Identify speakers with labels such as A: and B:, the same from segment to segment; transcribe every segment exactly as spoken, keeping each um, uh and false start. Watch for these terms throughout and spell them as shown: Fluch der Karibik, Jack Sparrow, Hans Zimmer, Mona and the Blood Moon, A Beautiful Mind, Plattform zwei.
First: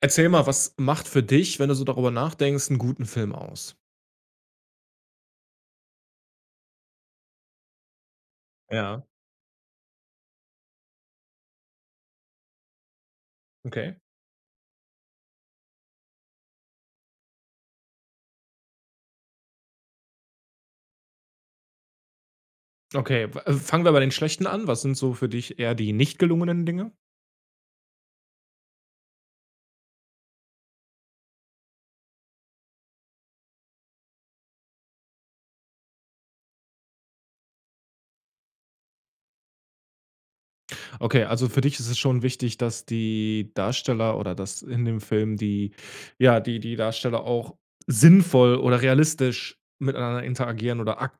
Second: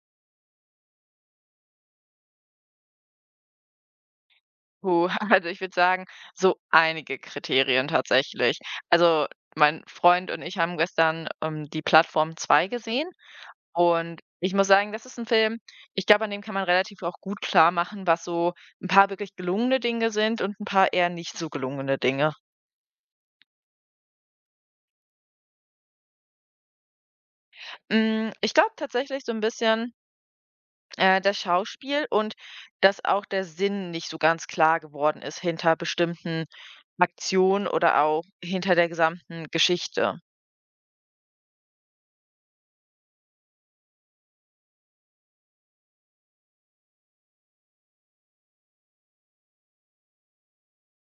A: Erzähl mal, was macht für dich, wenn du so darüber nachdenkst, einen guten Film aus?
B: Puh, also ich würde sagen, so einige Kriterien tatsächlich.
A: Ja,
B: Also mein Freund und ich haben gestern ähm, die Plattform zwei gesehen
A: okay.
B: und ich muss sagen, das ist ein Film, ich glaube, an dem kann man relativ auch gut klar machen, was so ein paar wirklich gelungene Dinge sind und ein paar eher nicht so gelungene Dinge.
A: Okay, w äh, fangen wir bei den schlechten an. Was sind so für dich eher die nicht gelungenen Dinge?
B: Mm, Ich glaube tatsächlich so ein bisschen äh, das Schauspiel und dass auch der Sinn nicht so ganz klar geworden ist hinter bestimmten Aktionen oder auch hinter der gesamten Geschichte.
A: Okay, also für dich ist es schon wichtig, dass die Darsteller oder dass in dem Film die ja, die die Darsteller auch sinnvoll oder realistisch miteinander interagieren oder ak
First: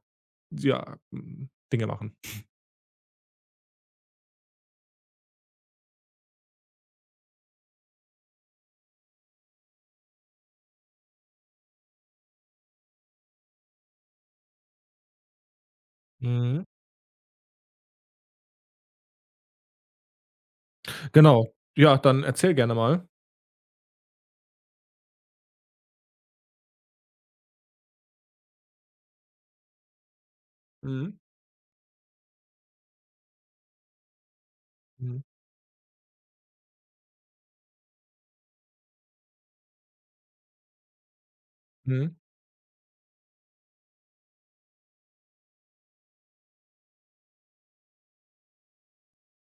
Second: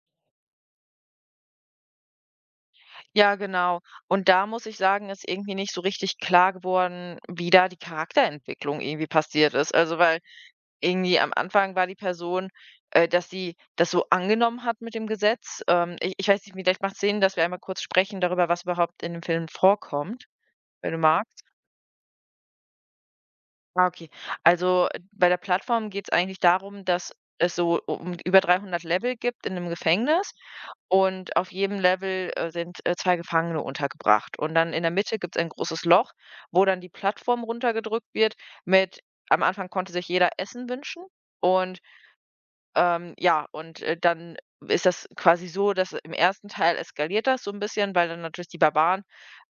A: ja, hm, Dinge machen.
B: Ja, genau. Und da muss ich sagen, ist irgendwie nicht so richtig klar geworden, wie da die Charakterentwicklung irgendwie passiert ist. Also, weil irgendwie am Anfang war die Person, äh, dass sie das so angenommen hat mit dem Gesetz. Ähm, ich, ich weiß nicht,
A: Mhm.
B: vielleicht macht es Sinn, dass wir einmal kurz sprechen darüber, was überhaupt in dem Film vorkommt, wenn du magst.
A: Genau. Ja, dann erzähl gerne mal.
B: Ah, okay. Also, äh, bei der Plattform geht es eigentlich darum, dass es so um über dreihundert Level gibt in 'nem Gefängnis
A: Mhm,
B: und auf jedem Level, äh, sind, äh, zwei Gefangene untergebracht. Und dann in der
A: mhm.
B: Mitte gibt es ein großes Loch, wo dann die Plattform runtergedrückt wird mit am Anfang konnte sich jeder Essen wünschen und
A: Mhm,
B: ähm, ja, und, äh, dann ist das quasi so, dass im ersten Teil eskaliert das so ein bisschen, weil dann natürlich die Barbaren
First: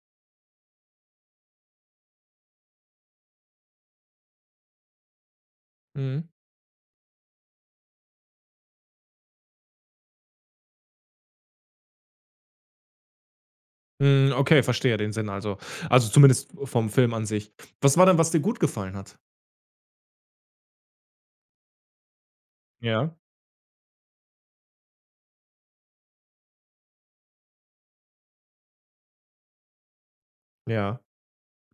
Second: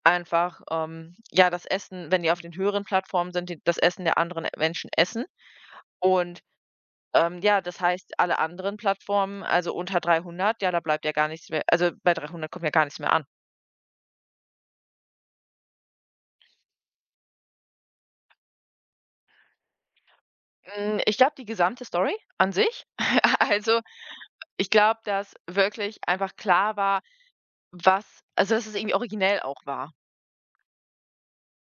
B: einfach, ähm, ja, das Essen wenn die auf den höheren Plattformen sind, die das Essen der anderen Menschen essen.
A: mhm.
B: Und, ähm, ja, das heißt, alle anderen Plattformen, also unter dreihundert, ja, da bleibt ja gar nichts mehr also bei dreihundert kommt ja gar nichts mehr an.
A: Hm, okay, verstehe den Sinn also. Also, zumindest vom Film an sich. Was war denn, was dir gut gefallen hat?
B: Hm, ich glaube, die gesamte Story an sich
A: Ja,
B: also, ich glaube, dass wirklich einfach klar war, was also dass es irgendwie originell auch war.
A: ja.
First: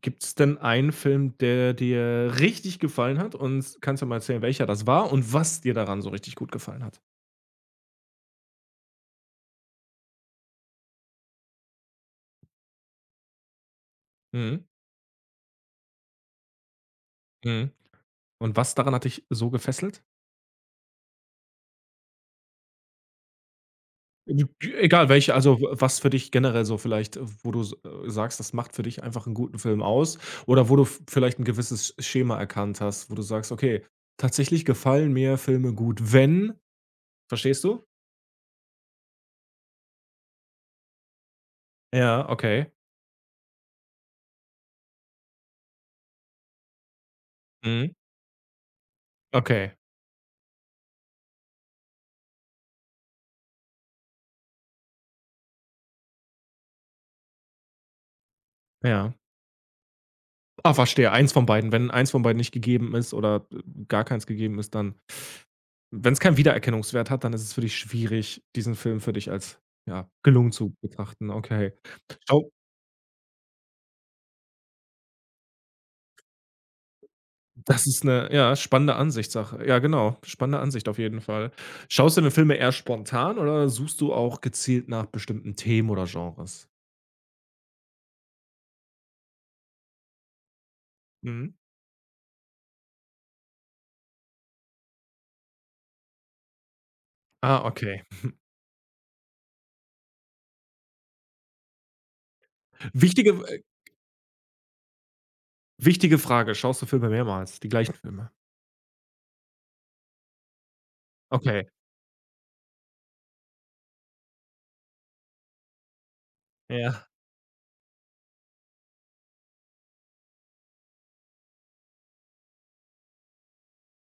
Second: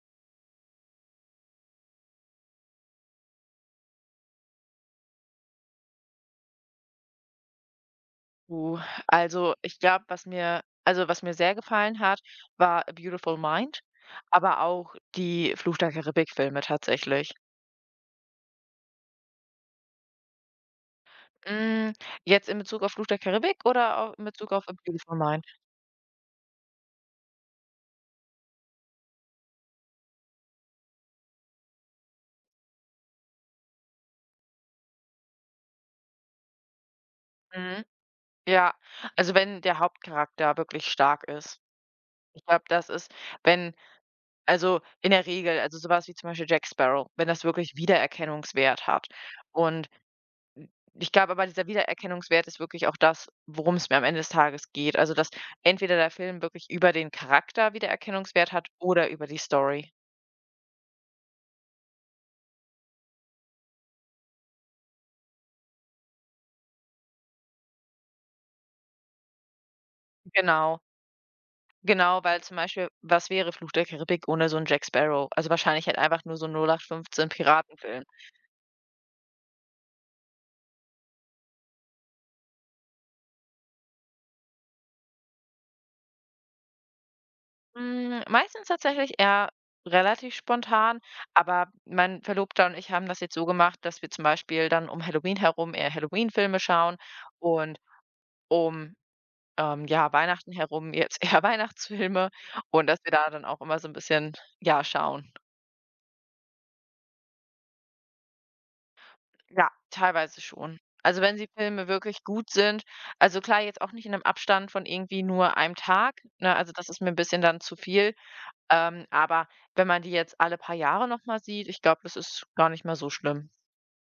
A: Gibt es denn einen Film, der dir richtig gefallen hat und kannst du mal erzählen, welcher das war und was dir daran so richtig gut gefallen hat?
B: Uh, also, ich glaube, was mir also, was mir sehr gefallen hat, war A Beautiful Mind, aber
A: Mhm,
B: auch die Fluch der Karibik-Filme tatsächlich.
A: mhm. Und was daran hat dich so gefesselt?
B: Hm, jetzt in Bezug auf Fluch der Karibik oder au in
A: E
B: Bezug auf A
A: egal
B: Beautiful
A: welche,
B: Mind?
A: also, w was für dich generell so vielleicht, wo du s äh, sagst, das macht für dich einfach einen guten Film aus oder wo du v vielleicht ein gewisses Schema erkannt hast, wo du sagst: „Okay, tatsächlich gefallen mir Filme gut, wenn“. Verstehst
B: Mhm,
A: du?
B: ja. Also, wenn der Hauptcharakter wirklich stark ist.
A: Ja,
B: Ich glaube,
A: okay.
B: das ist, wenn also, in der Regel also, sowas wie zum Beispiel Jack Sparrow, wenn das wirklich
A: Mhm.
B: Wiedererkennungswert hat
A: Okay,
B: und Ich glaube aber, dieser Wiedererkennungswert ist wirklich auch das, worum es mir am Ende des Tages geht. Also, dass entweder der Film wirklich über den Charakter Wiedererkennungswert hat oder
A: ja.
B: über die Story.
A: Ah, verstehe. Eins von beiden. Wenn eins von beiden nicht gegeben ist oder äh, gar keins gegeben ist, dann wenn es keinen Wiedererkennungswert hat, dann ist es für dich schwierig, diesen Film für dich als, ja, gelungen zu
B: Genau,
A: betrachten. Okay.
B: genau, weil
A: Schau,
B: zum Beispiel, was wäre Fluch der Karibik ohne so einen Jack Sparrow? Also, wahrscheinlich halt einfach nur so 'n null acht fünfzehn
A: das ist
B: Piratenfilm.
A: eine ja, spannende Ansichtssache. Ja, genau, spannende Ansicht auf jeden Fall. Schaust du denn Filme eher spontan oder suchst du auch gezielt nach bestimmten Themen oder Genres?
B: Hm, meistens tatsächlich eher relativ spontan,
A: Mhm.
B: aber mein Verlobter und ich haben das jetzt so gemacht, dass wir zum Beispiel dann um Halloween herum eher Halloween-Filme schauen
A: Ah,
B: und
A: okay.
B: um ähm, ja, Weihnachten herum jetzt eher Weihnachtsfilme und dass wir da
A: Wichtige
B: dann auch
A: äh,
B: immer so 'n bisschen, ja, schauen.
A: wichtige Frage. Schaust du Filme mehrmals, die gleichen Filme?
B: Ja, teilweise schon. Also, wenn die
A: Okay.
B: Filme wirklich gut sind also, klar, jetzt auch nicht in 'nem Abstand von irgendwie nur einem Tag, ne? Also, das ist
A: Ja.
B: mir 'n bisschen dann zu viel, ähm, aber wenn man die jetzt alle paar Jahre noch mal sieht, ich glaube, das ist gar nicht mal so schlimm.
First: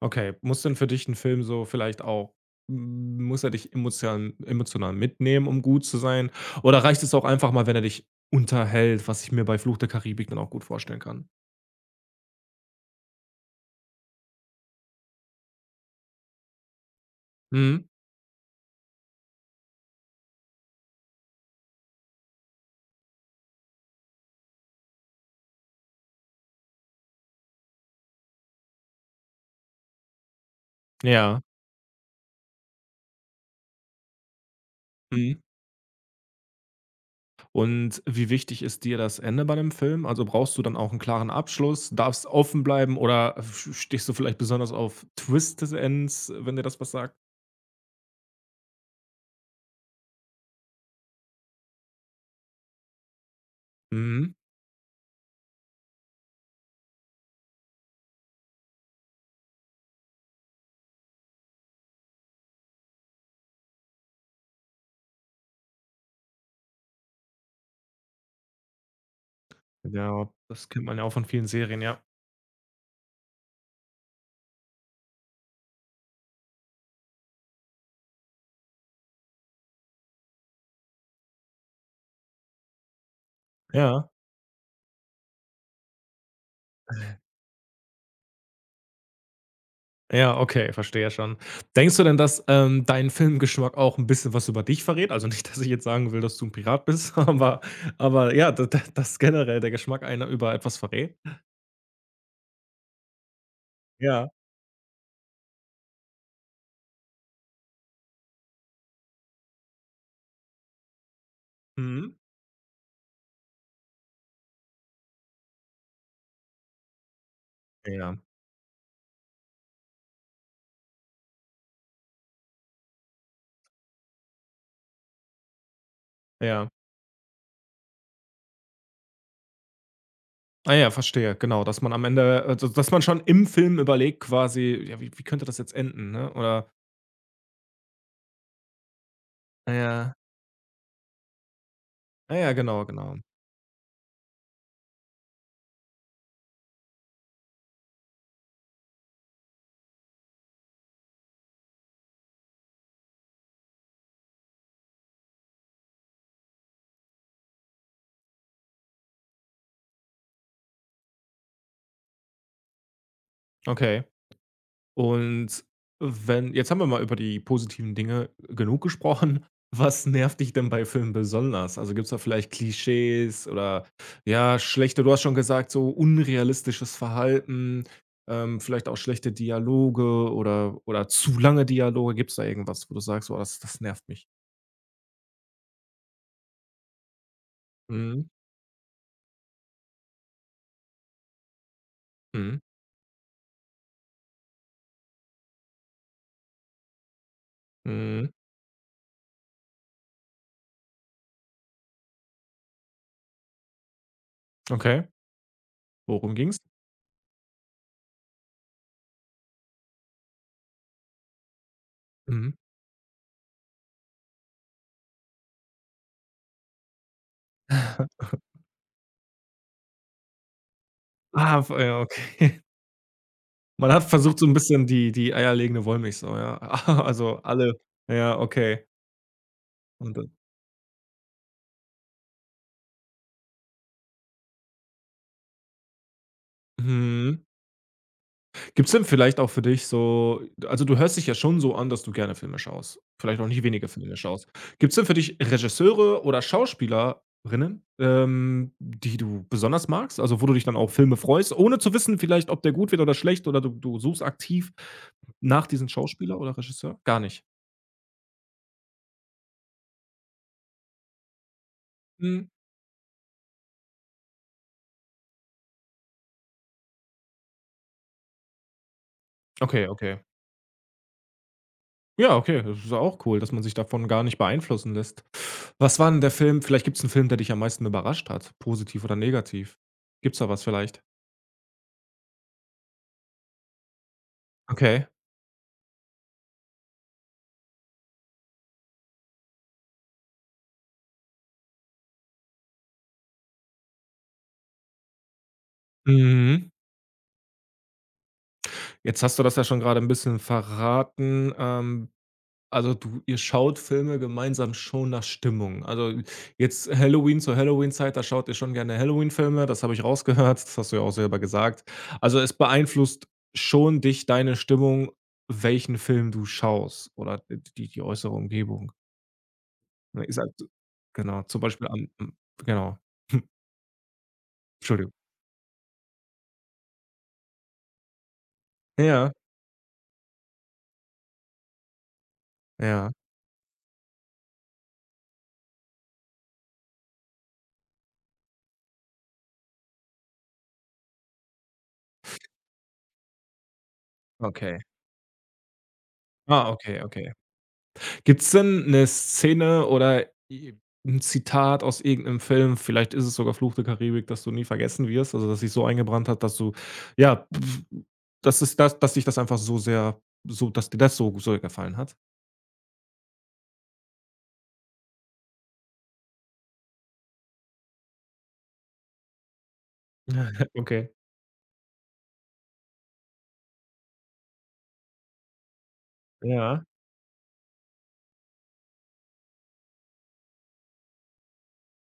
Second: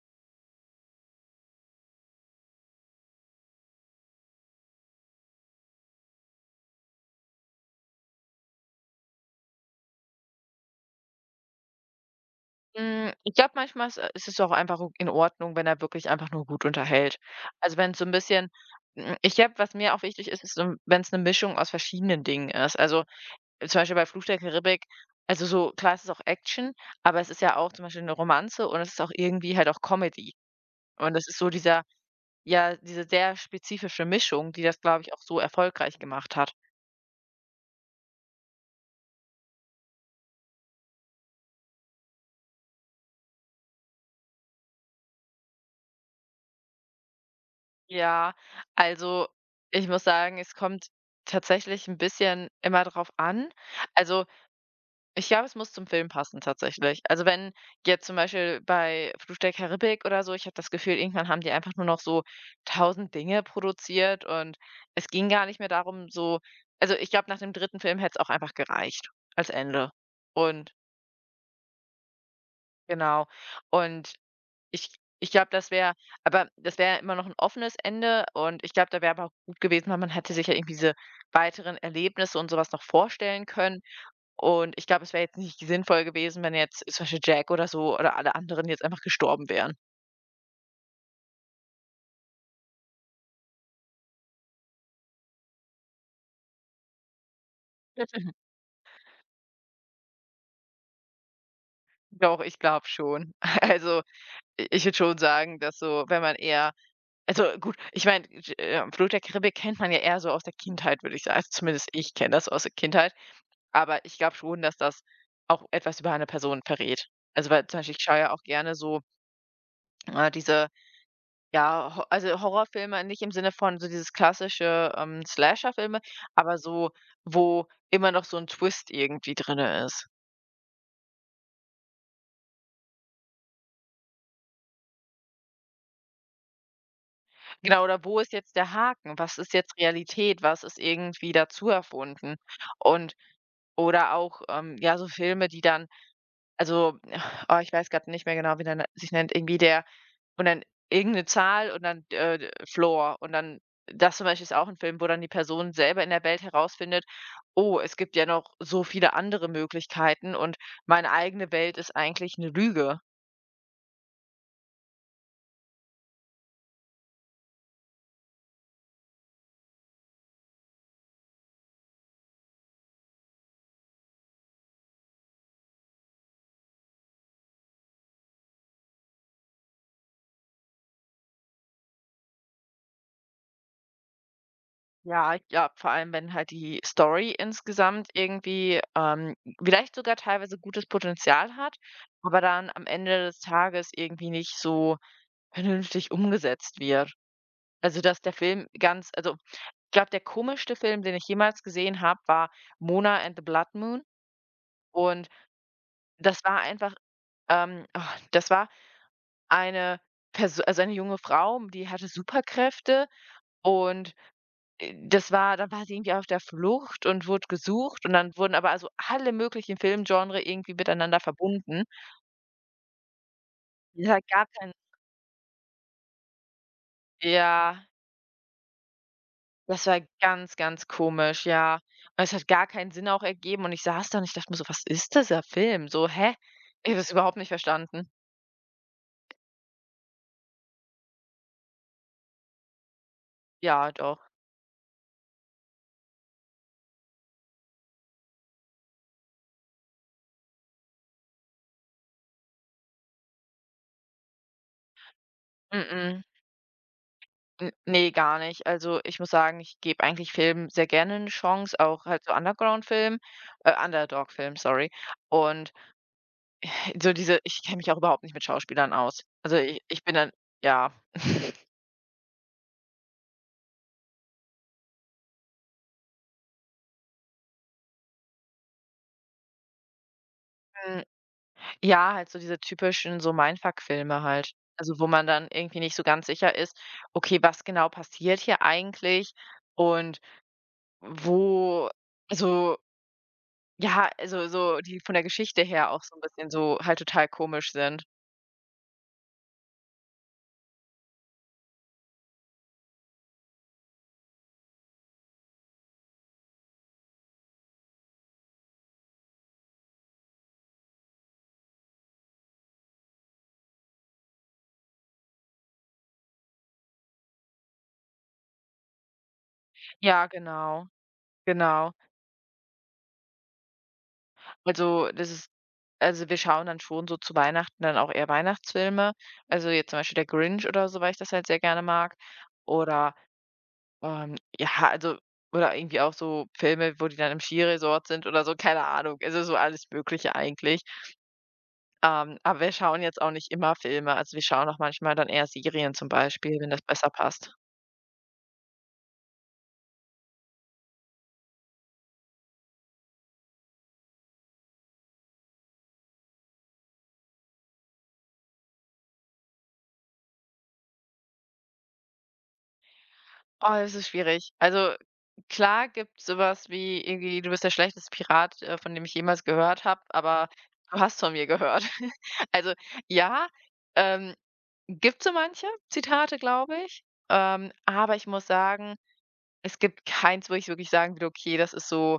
A: Okay, muss denn für dich ein Film so vielleicht auch hm, muss er dich emotional emotional mitnehmen, um gut zu sein? Oder reicht es auch einfach mal, wenn er dich unterhält, was ich mir bei Fluch der Karibik dann auch gut vorstellen kann?
B: Hm, ich glaube, manchmal ist, äh ist es auch einfach o in Ordnung, wenn er wirklich einfach nur gut unterhält. Also,
A: Mhm.
B: wenn es so ein bisschen hm, ich glaube, was mir auch wichtig ist, ist so 'n wenn's 'ne Mischung aus verschiedenen Dingen ist. Also, äh, zum Beispiel bei Fluch der Karibik also so klar, es ist auch Action, aber es ist ja auch zum Beispiel eine Romanze und es ist auch irgendwie halt auch Comedy. Und es ist
A: Ja.
B: so dieser ja, diese sehr spezifische Mischung, die das, glaube ich, auch so
A: Mhm.
B: erfolgreich gemacht hat.
A: Und wie wichtig ist dir das Ende bei dem Film? Also, brauchst du dann auch einen klaren Abschluss? Darfst offen bleiben oder f stehst du vielleicht besonders auf Twist des Ends, wenn dir das was sagt?
B: Ja, also, ich muss sagen, es kommt tatsächlich ein bisschen immer drauf an. Also
A: Mhm.
B: Ich glaube, es muss zum Film passen tatsächlich. Also, wenn jetzt zum Beispiel bei Fluch der Karibik oder so ich habe das Gefühl, irgendwann haben die einfach nur noch so tausend Dinge produziert und es ging gar nicht mehr darum, so also, ich glaube, nach dem dritten Film hätte es auch einfach gereicht als Ende.
A: Ja, das
B: Und
A: kennt man ja auch von vielen Serien, ja.
B: genau. Und ich ich glaube, das wäre aber das wäre ja immer noch ein offenes Ende und ich glaube, da wäre aber auch gut gewesen, weil man hätte sich ja irgendwie diese weiteren Erlebnisse und sowas noch vorstellen können.
A: Ja.
B: Und ich glaube, es wäre jetzt nicht sinnvoll gewesen, wenn jetzt zum Beispiel Jack oder so oder alle anderen jetzt einfach gestorben wären.
A: Ja, okay, verstehe schon. Denkst du denn, dass, ähm, dein Filmgeschmack auch ein bisschen was über dich verrät? Also, nicht, dass ich jetzt sagen will, dass du ein Pirat bist, aber aber ja, da dass generell der Geschmack einer über etwas verrät?
B: Doch, ich glaube schon. Also,
A: Ja.
B: i ich würde schon sagen, dass so, wenn man eher also gut, ich meine, J äh, Fluch der Karibik kennt man ja eher so aus der Kindheit, würde ich sagen. Also zumindest ich
A: Mhm.
B: kenne das aus der Kindheit, aber ich glaube schon, dass das auch etwas über eine Person verrät. Also, weil zum Beispiel ich
A: Ja,
B: schaue ja auch gerne so, äh, diese Ja, ho also Horrorfilme nicht im Sinne von so dieses klassische, ähm, Slasher-Filme, aber
A: ja.
B: so, wo immer noch so ein Twist irgendwie drinne ist.
A: Ah ja, verstehe, genau, dass man am Ende also, dass man schon im Film überlegt quasi: „Ja, wie wie könnte das jetzt enden“, ne? Oder
B: Genau, oder wo ist jetzt der Haken? Was ist jetzt
A: ja.
B: Realität? Was ist irgendwie dazu
A: Ja,
B: erfunden?
A: ja, genau,
B: Und
A: genau.
B: oder auch, ähm, ja, so Filme, die dann Also, oh, ich weiß gerade nicht mehr genau, wie der na sich nennt, irgendwie der und dann irgend 'ne Zahl und dann, äh, d- Floor und dann das zum Beispiel ist auch ein Film, wo dann die Person selber in der Welt herausfindet: „Oh, es gibt ja noch so viele andere Möglichkeiten und meine eigene Welt ist eigentlich eine Lüge.“
A: Okay. Und wenn jetzt haben wir mal über die positiven Dinge genug gesprochen. Was nervt dich denn bei Filmen besonders? Also, gibt's da vielleicht Klischees oder, ja, schlechte du hast schon gesagt, so unrealistisches Verhalten, ähm, vielleicht auch schlechte Dialoge oder oder zu lange Dialoge. Gibt's da irgendwas, wo du sagst: „Oh, das das nervt mich?“
B: Ja, ja, vor allem, wenn halt die Story insgesamt
A: Mhm,
B: irgendwie, ähm, vielleicht sogar teilweise gutes Potenzial hat, aber
A: mhm,
B: dann am Ende des Tages irgendwie nicht so vernünftig umgesetzt wird. Also, dass
A: mhm.
B: der Film ganz also, ich glaube, der komischste Film, den ich jemals gesehen habe, war „Mona and the Blood Moon“
A: Okay.
B: und
A: Worum
B: das
A: ging's?
B: war einfach ähm, oh, das war eine Perso also, eine junge Frau, die hatte
A: Mhm.
B: Superkräfte und, äh, das war dann war sie irgendwie auf der Flucht und wurde gesucht und dann wurden aber also alle möglichen Filmgenre irgendwie miteinander
A: Ah, v
B: verbunden.
A: ja, okay. Man hat
B: Ja,
A: versucht, so
B: gar
A: 'n
B: kein
A: bisschen die die eierlegende Wollmilchsau, ja. Also, alle
B: ja.
A: ja, okay.
B: Das war
A: Und dann
B: ganz, ganz komisch, ja. Und Es hat gar keinen Sinn auch ergeben und ich saß da und ich dachte mir so: „Was ist dieser Film?“ So: „Hä?“ Ich habe es überhaupt
A: mhm.
B: nicht verstanden.
A: Gibt's denn vielleicht auch für dich so also, du hörst dich ja schon so an, dass du gerne Filme schaust, vielleicht auch nicht wenige
B: Ja,
A: Filme
B: doch.
A: schaust. Gibt's denn für dich Regisseure oder Schauspielerinnen, ähm, die du besonders magst, also, wo du dich dann auf Filme freust, ohne zu wissen vielleicht, ob der gut wird oder schlecht oder du du suchst aktiv nach diesem
B: Mm-mm.
A: Schauspieler oder Regisseur? Gar nicht?
B: N ne, gar nicht. Also, ich muss sagen, ich gebe eigentlich Filmen sehr gerne eine Chance, auch halt so
A: Mhm.
B: Underground-Filmen äh, Underdog-Filmen, sorry. Und so diese ich kenne mich auch überhaupt nicht mit Schauspielern aus. Also, ich
A: Okay,
B: ich bin
A: okay.
B: dann ja.
A: Ja, okay, das ist auch cool, dass man sich davon gar nicht beeinflussen lässt. Was war denn der Film vielleicht gibt's einen Film, der dich am meisten überrascht hat, positiv oder negativ? Gibt's da was vielleicht?
B: Ja, halt so diese typischen so Mindfuck-Filme halt. Also,
A: Okay.
B: wo man dann irgendwie nicht so ganz sicher ist: „Okay, was genau passiert hier eigentlich?“ Und wo also, ja, also, so die von der Geschichte her auch so ein bisschen
A: Mhm.
B: so halt total komisch sind.
A: Jetzt hast du das ja schon gerade ein bisschen verraten. Ähm Also, du ihr schaut Filme gemeinsam schon nach Stimmung. Also, jetzt Halloween zur Halloween-Zeit, da schaut ihr schon gerne Halloween-Filme, das habe ich rausgehört, das hast du ja auch selber gesagt. Also, es beeinflusst schon dich, deine Stimmung, welchen Film du schaust oder d die die äußere Umgebung. Ne,
B: Ja,
A: ist halt so,
B: genau,
A: genau, zum Beispiel
B: genau.
A: am m genau,
B: Also,
A: Entschuldigung.
B: das ist also, wir schauen dann schon so zu Weihnachten dann auch eher Weihnachtsfilme.
A: Ja,
B: Also, jetzt zum Beispiel der Grinch oder so, weil ich das halt sehr gerne mag.
A: ja.
B: Oder Ähm, ja, also oder irgendwie auch so Filme, wo die dann im Skiresort sind oder so, keine Ahnung. Also so alles Mögliche eigentlich. Ähm, aber wir schauen jetzt auch nicht immer Filme. Also wir schauen
A: Okay.
B: auch manchmal dann eher Serien zum Beispiel,
A: Ah,
B: wenn das
A: okay,
B: besser
A: okay.
B: passt.
A: Gibt's denn 'ne Szene oder i 'n Zitat aus irgendeinem Film, vielleicht ist es sogar Fluch der Karibik, das du nie vergessen wirst, also, das sich so eingebrannt hat, dass du ja, dass es das dass dich das einfach so sehr so dass dir das so so gefallen hat?
B: Oh, das ist schwierig. Also klar gibt es sowas wie irgendwie, du bist der schlechteste Pirat, äh, von dem ich jemals gehört habe, aber du
A: Okay,
B: hast von mir gehört. Also ja, ähm, gibt so manche Zitate, glaube
A: ja.
B: ich. Ähm, aber ich muss sagen, Es gibt keins, wo ich wirklich sagen würde: „Okay, das ist so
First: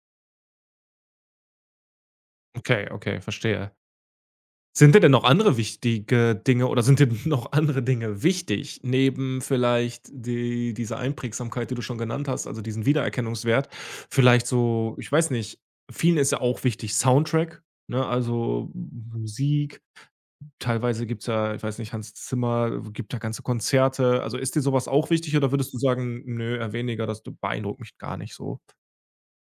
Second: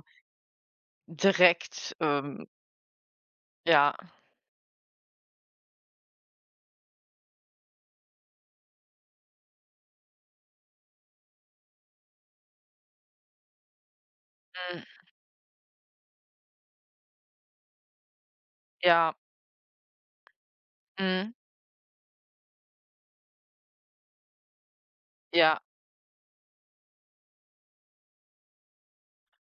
B: direkt, ähm,
A: Okay, okay, verstehe.
B: ja,
A: Sind dir denn noch andere wichtige Dinge oder sind dir noch andere Dinge wichtig, neben vielleicht die diese Einprägsamkeit, die du schon genannt hast, also diesen Wiedererkennungswert? Vielleicht so,
B: mhm,
A: ich weiß nicht, vielen ist ja auch wichtig Soundtrack, ne? Also
B: ja,
A: Musik. Teilweise gibt's
B: mhm,
A: ja, ich weiß nicht, Hans Zimmer gibt ja ganze Konzerte. Also ist dir sowas auch wichtig oder
B: ja,
A: würdest du sagen: „Nö, eher weniger, das beeindruckt mich gar nicht so?“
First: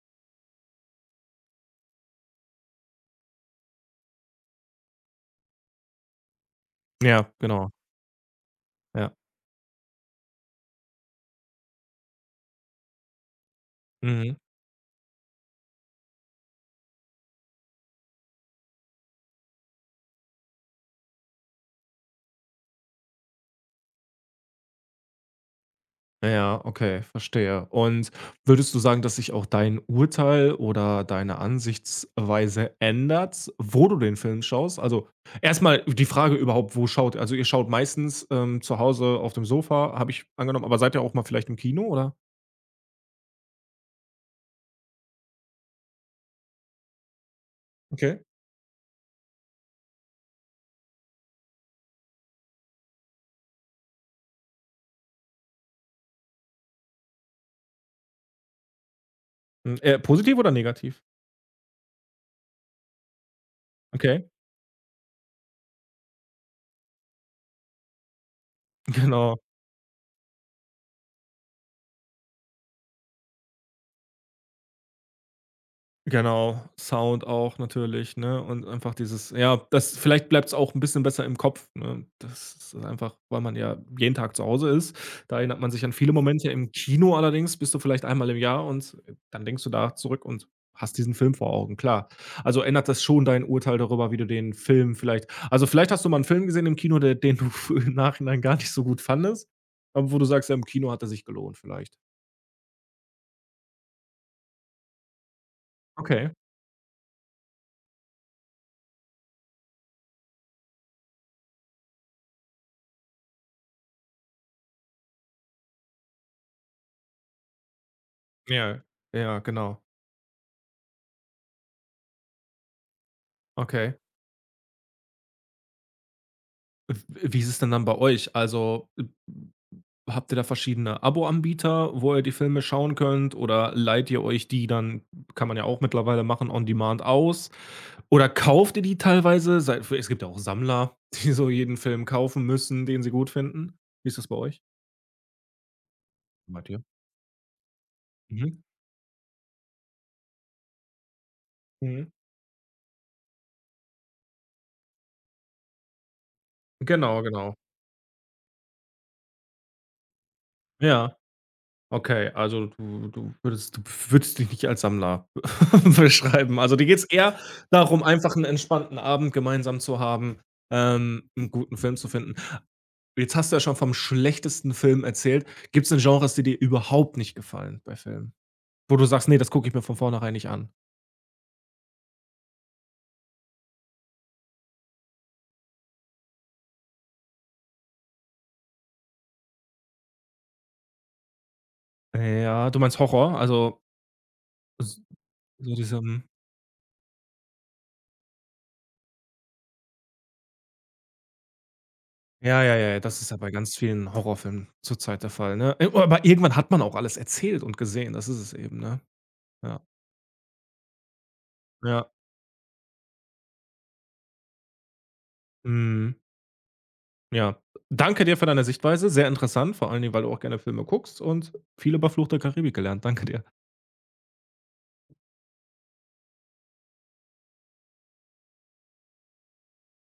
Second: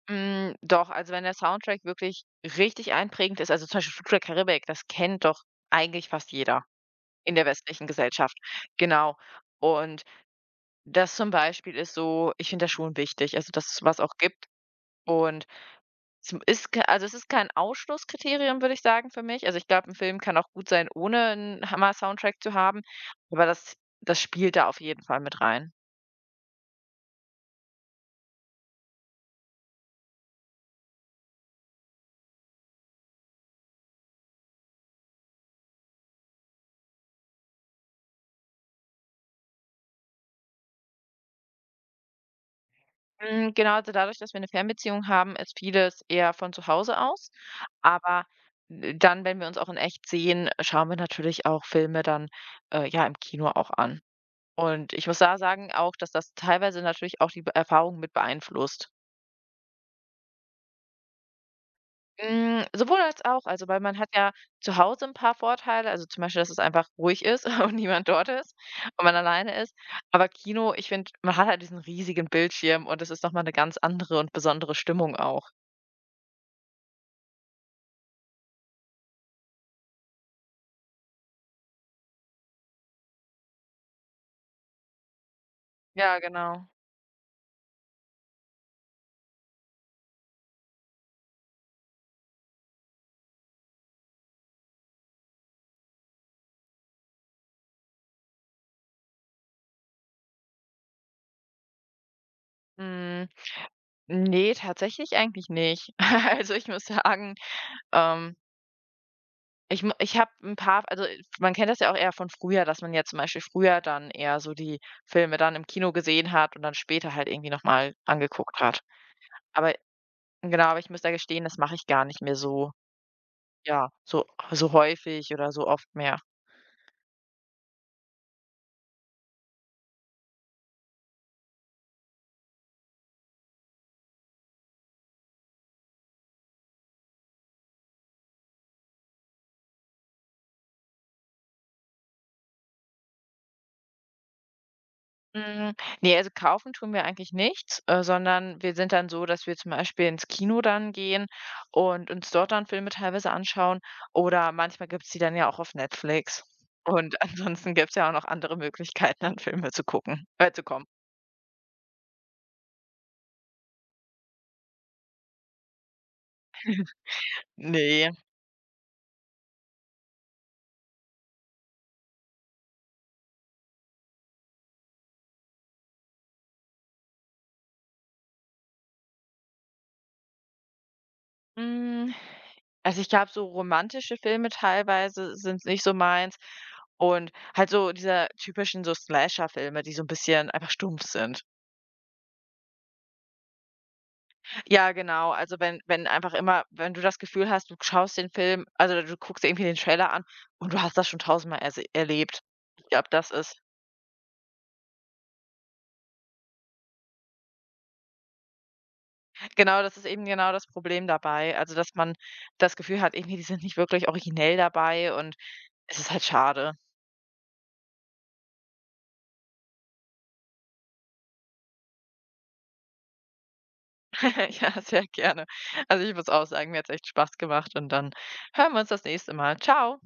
B: hm, doch.“ Also, wenn der Soundtrack wirklich richtig einprägend ist also, zum Beispiel „Fluch der Karibik“, das kennt doch eigentlich fast jeder
A: Ja,
B: in der
A: genau.
B: westlichen Gesellschaft.
A: Ja.
B: Genau. Und das zum Beispiel ist so ich finde das schon wichtig, also, dass es sowas auch
A: Mhm.
B: gibt und Es m ist k also, es ist kein Ausschlusskriterium, würde ich sagen, für mich. Also, ich glaube, ein Film kann auch gut sein, ohne einen Hammer-Soundtrack zu haben, aber das das spielt da auf jeden Fall mit rein.
A: Ja, okay, verstehe. Und würdest du sagen, dass sich auch dein Urteil oder deine Ansichtsweise ändert, wo du den Film schaust? Also erstmal die Frage überhaupt, wo schaut also ihr schaut meistens, ähm, zu Hause auf dem Sofa, habe ich angenommen, aber seid ihr auch mal vielleicht im Kino, oder?
B: Hm, genau, also, dadurch, dass wir eine Fernbeziehung haben, ist vieles eher von zu Hause aus,
A: Okay.
B: aber, äh, dann, wenn wir uns auch in echt sehen, schauen wir natürlich auch Filme dann, äh, ja, im Kino auch an. Und ich muss da sagen auch, dass das teilweise natürlich auch die Be Erfahrung mit beeinflusst.
A: Hm, eher positiv oder negativ?
B: Hm, sowohl als auch. Also, weil man hat
A: Okay,
B: ja zu Hause 'n paar Vorteile, also, zum Beispiel, dass es einfach ruhig ist und niemand dort ist und man
A: genau.
B: alleine ist. Aber Kino, ich finde, man hat halt diesen riesigen Bildschirm und das ist noch mal 'ne ganz andere und besondere Stimmung auch.
A: Genau, Sound auch natürlich, ne? Und einfach dieses ja, das vielleicht bleibt es auch ein bisschen besser im Kopf, ne? Das ist einfach weil man ja jeden Tag zu Hause ist. Da erinnert man sich an viele
B: Ja,
A: Momente.
B: genau.
A: Im Kino allerdings bist du vielleicht einmal im Jahr und dann denkst du da zurück und hast diesen Film vor Augen, klar. Also, ändert das schon dein Urteil darüber, wie du den Film vielleicht also, vielleicht hast du mal einen Film gesehen im Kino, der den du f im Nachhinein gar nicht so gut fandest, aber wo du sagst: „Ja, im Kino hat er sich gelohnt“, vielleicht.
B: Hm, ne, tatsächlich eigentlich nicht.
A: Okay.
B: Also, ich muss sagen, ähm, ich mu ich habe 'n paar also, äh, man kennt das ja auch eher von früher, dass man ja zum Beispiel früher dann eher so die Filme dann im Kino gesehen hat und dann später halt irgendwie noch mal angeguckt hat.
A: Ja, ja,
B: Aber
A: genau.
B: Genau, aber ich muss da gestehen, das mache ich gar nicht mehr so ja,
A: Okay.
B: so so häufig oder so oft mehr.
A: Wie ist es denn dann bei euch? Also, äh, habt ihr da verschiedene Abo-Anbieter, wo ihr die Filme schauen könnt oder leiht ihr euch die dann kann man ja auch mittlerweile machen, on demand aus? Oder kauft ihr die teilweise? Sei es gibt ja auch Sammler, die so jeden Film kaufen müssen, den sie gut finden. Wie ist das bei euch?
B: Hm, ne, also
A: Bei
B: kaufen
A: dir?
B: tun wir eigentlich nichts, äh,
A: Mhm.
B: sondern wir sind dann so, dass wir zum Beispiel ins Kino dann gehen
A: Mhm.
B: und uns dort dann Filme teilweise anschauen oder manchmal gibt's die dann ja auch auf Netflix. Und
A: Genau, genau.
B: ansonsten gibt's ja auch noch andere Möglichkeiten, an Filme zu gucken äh, zu kommen.
A: Ja. Okay, also du du würdest du würdest dich nicht als Sammler beschreiben. Also dir geht es eher darum,
B: Ne.
A: einfach einen entspannten Abend gemeinsam zu haben, ähm, 'n guten Film zu finden. Jetzt hast du ja schon vom schlechtesten Film erzählt. Gibt es denn Genres, die dir überhaupt nicht gefallen bei Filmen? Wo du sagst: nee, das gucke ich mir von vornherein nicht an.“
B: Hm. Also, ich glaube, so romantische Filme teilweise sind nicht so meins und halt so diese typischen so Slasher-Filme, die so ein bisschen einfach stumpf sind.
A: Ja, du meinst Horror? Also, s
B: Ja, genau. Also,
A: so
B: wenn
A: diese
B: wenn
A: mhm.
B: einfach immer wenn du das Gefühl hast, du schaust den Film also, du guckst irgendwie den Trailer an und du hast das schon tausendmal erse erlebt.
A: Ja, ja, ja,
B: Ich
A: ja,
B: glaube,
A: das ist
B: das
A: ja bei
B: ist
A: ganz vielen Horrorfilmen zurzeit der Fall, ne? Äh, aber irgendwann hat man auch alles erzählt und gesehen, das ist es eben, ne? Ja,
B: genau, das ist eben genau das Problem dabei. Also, dass
A: ja.
B: man das Gefühl hat, irgendwie, die sind nicht wirklich originell dabei und es ist
A: Mhm.
B: halt schade.
A: Ja. Danke dir für deine Sichtweise. Sehr interessant, vor allen Dingen, weil du auch gerne Filme guckst und viel über Fluch der Karibik gelernt. Danke dir.
B: Ja, sehr gerne. Also, ich muss auch sagen, mir hat's echt Spaß gemacht und dann hören wir uns das nächste Mal. Ciao.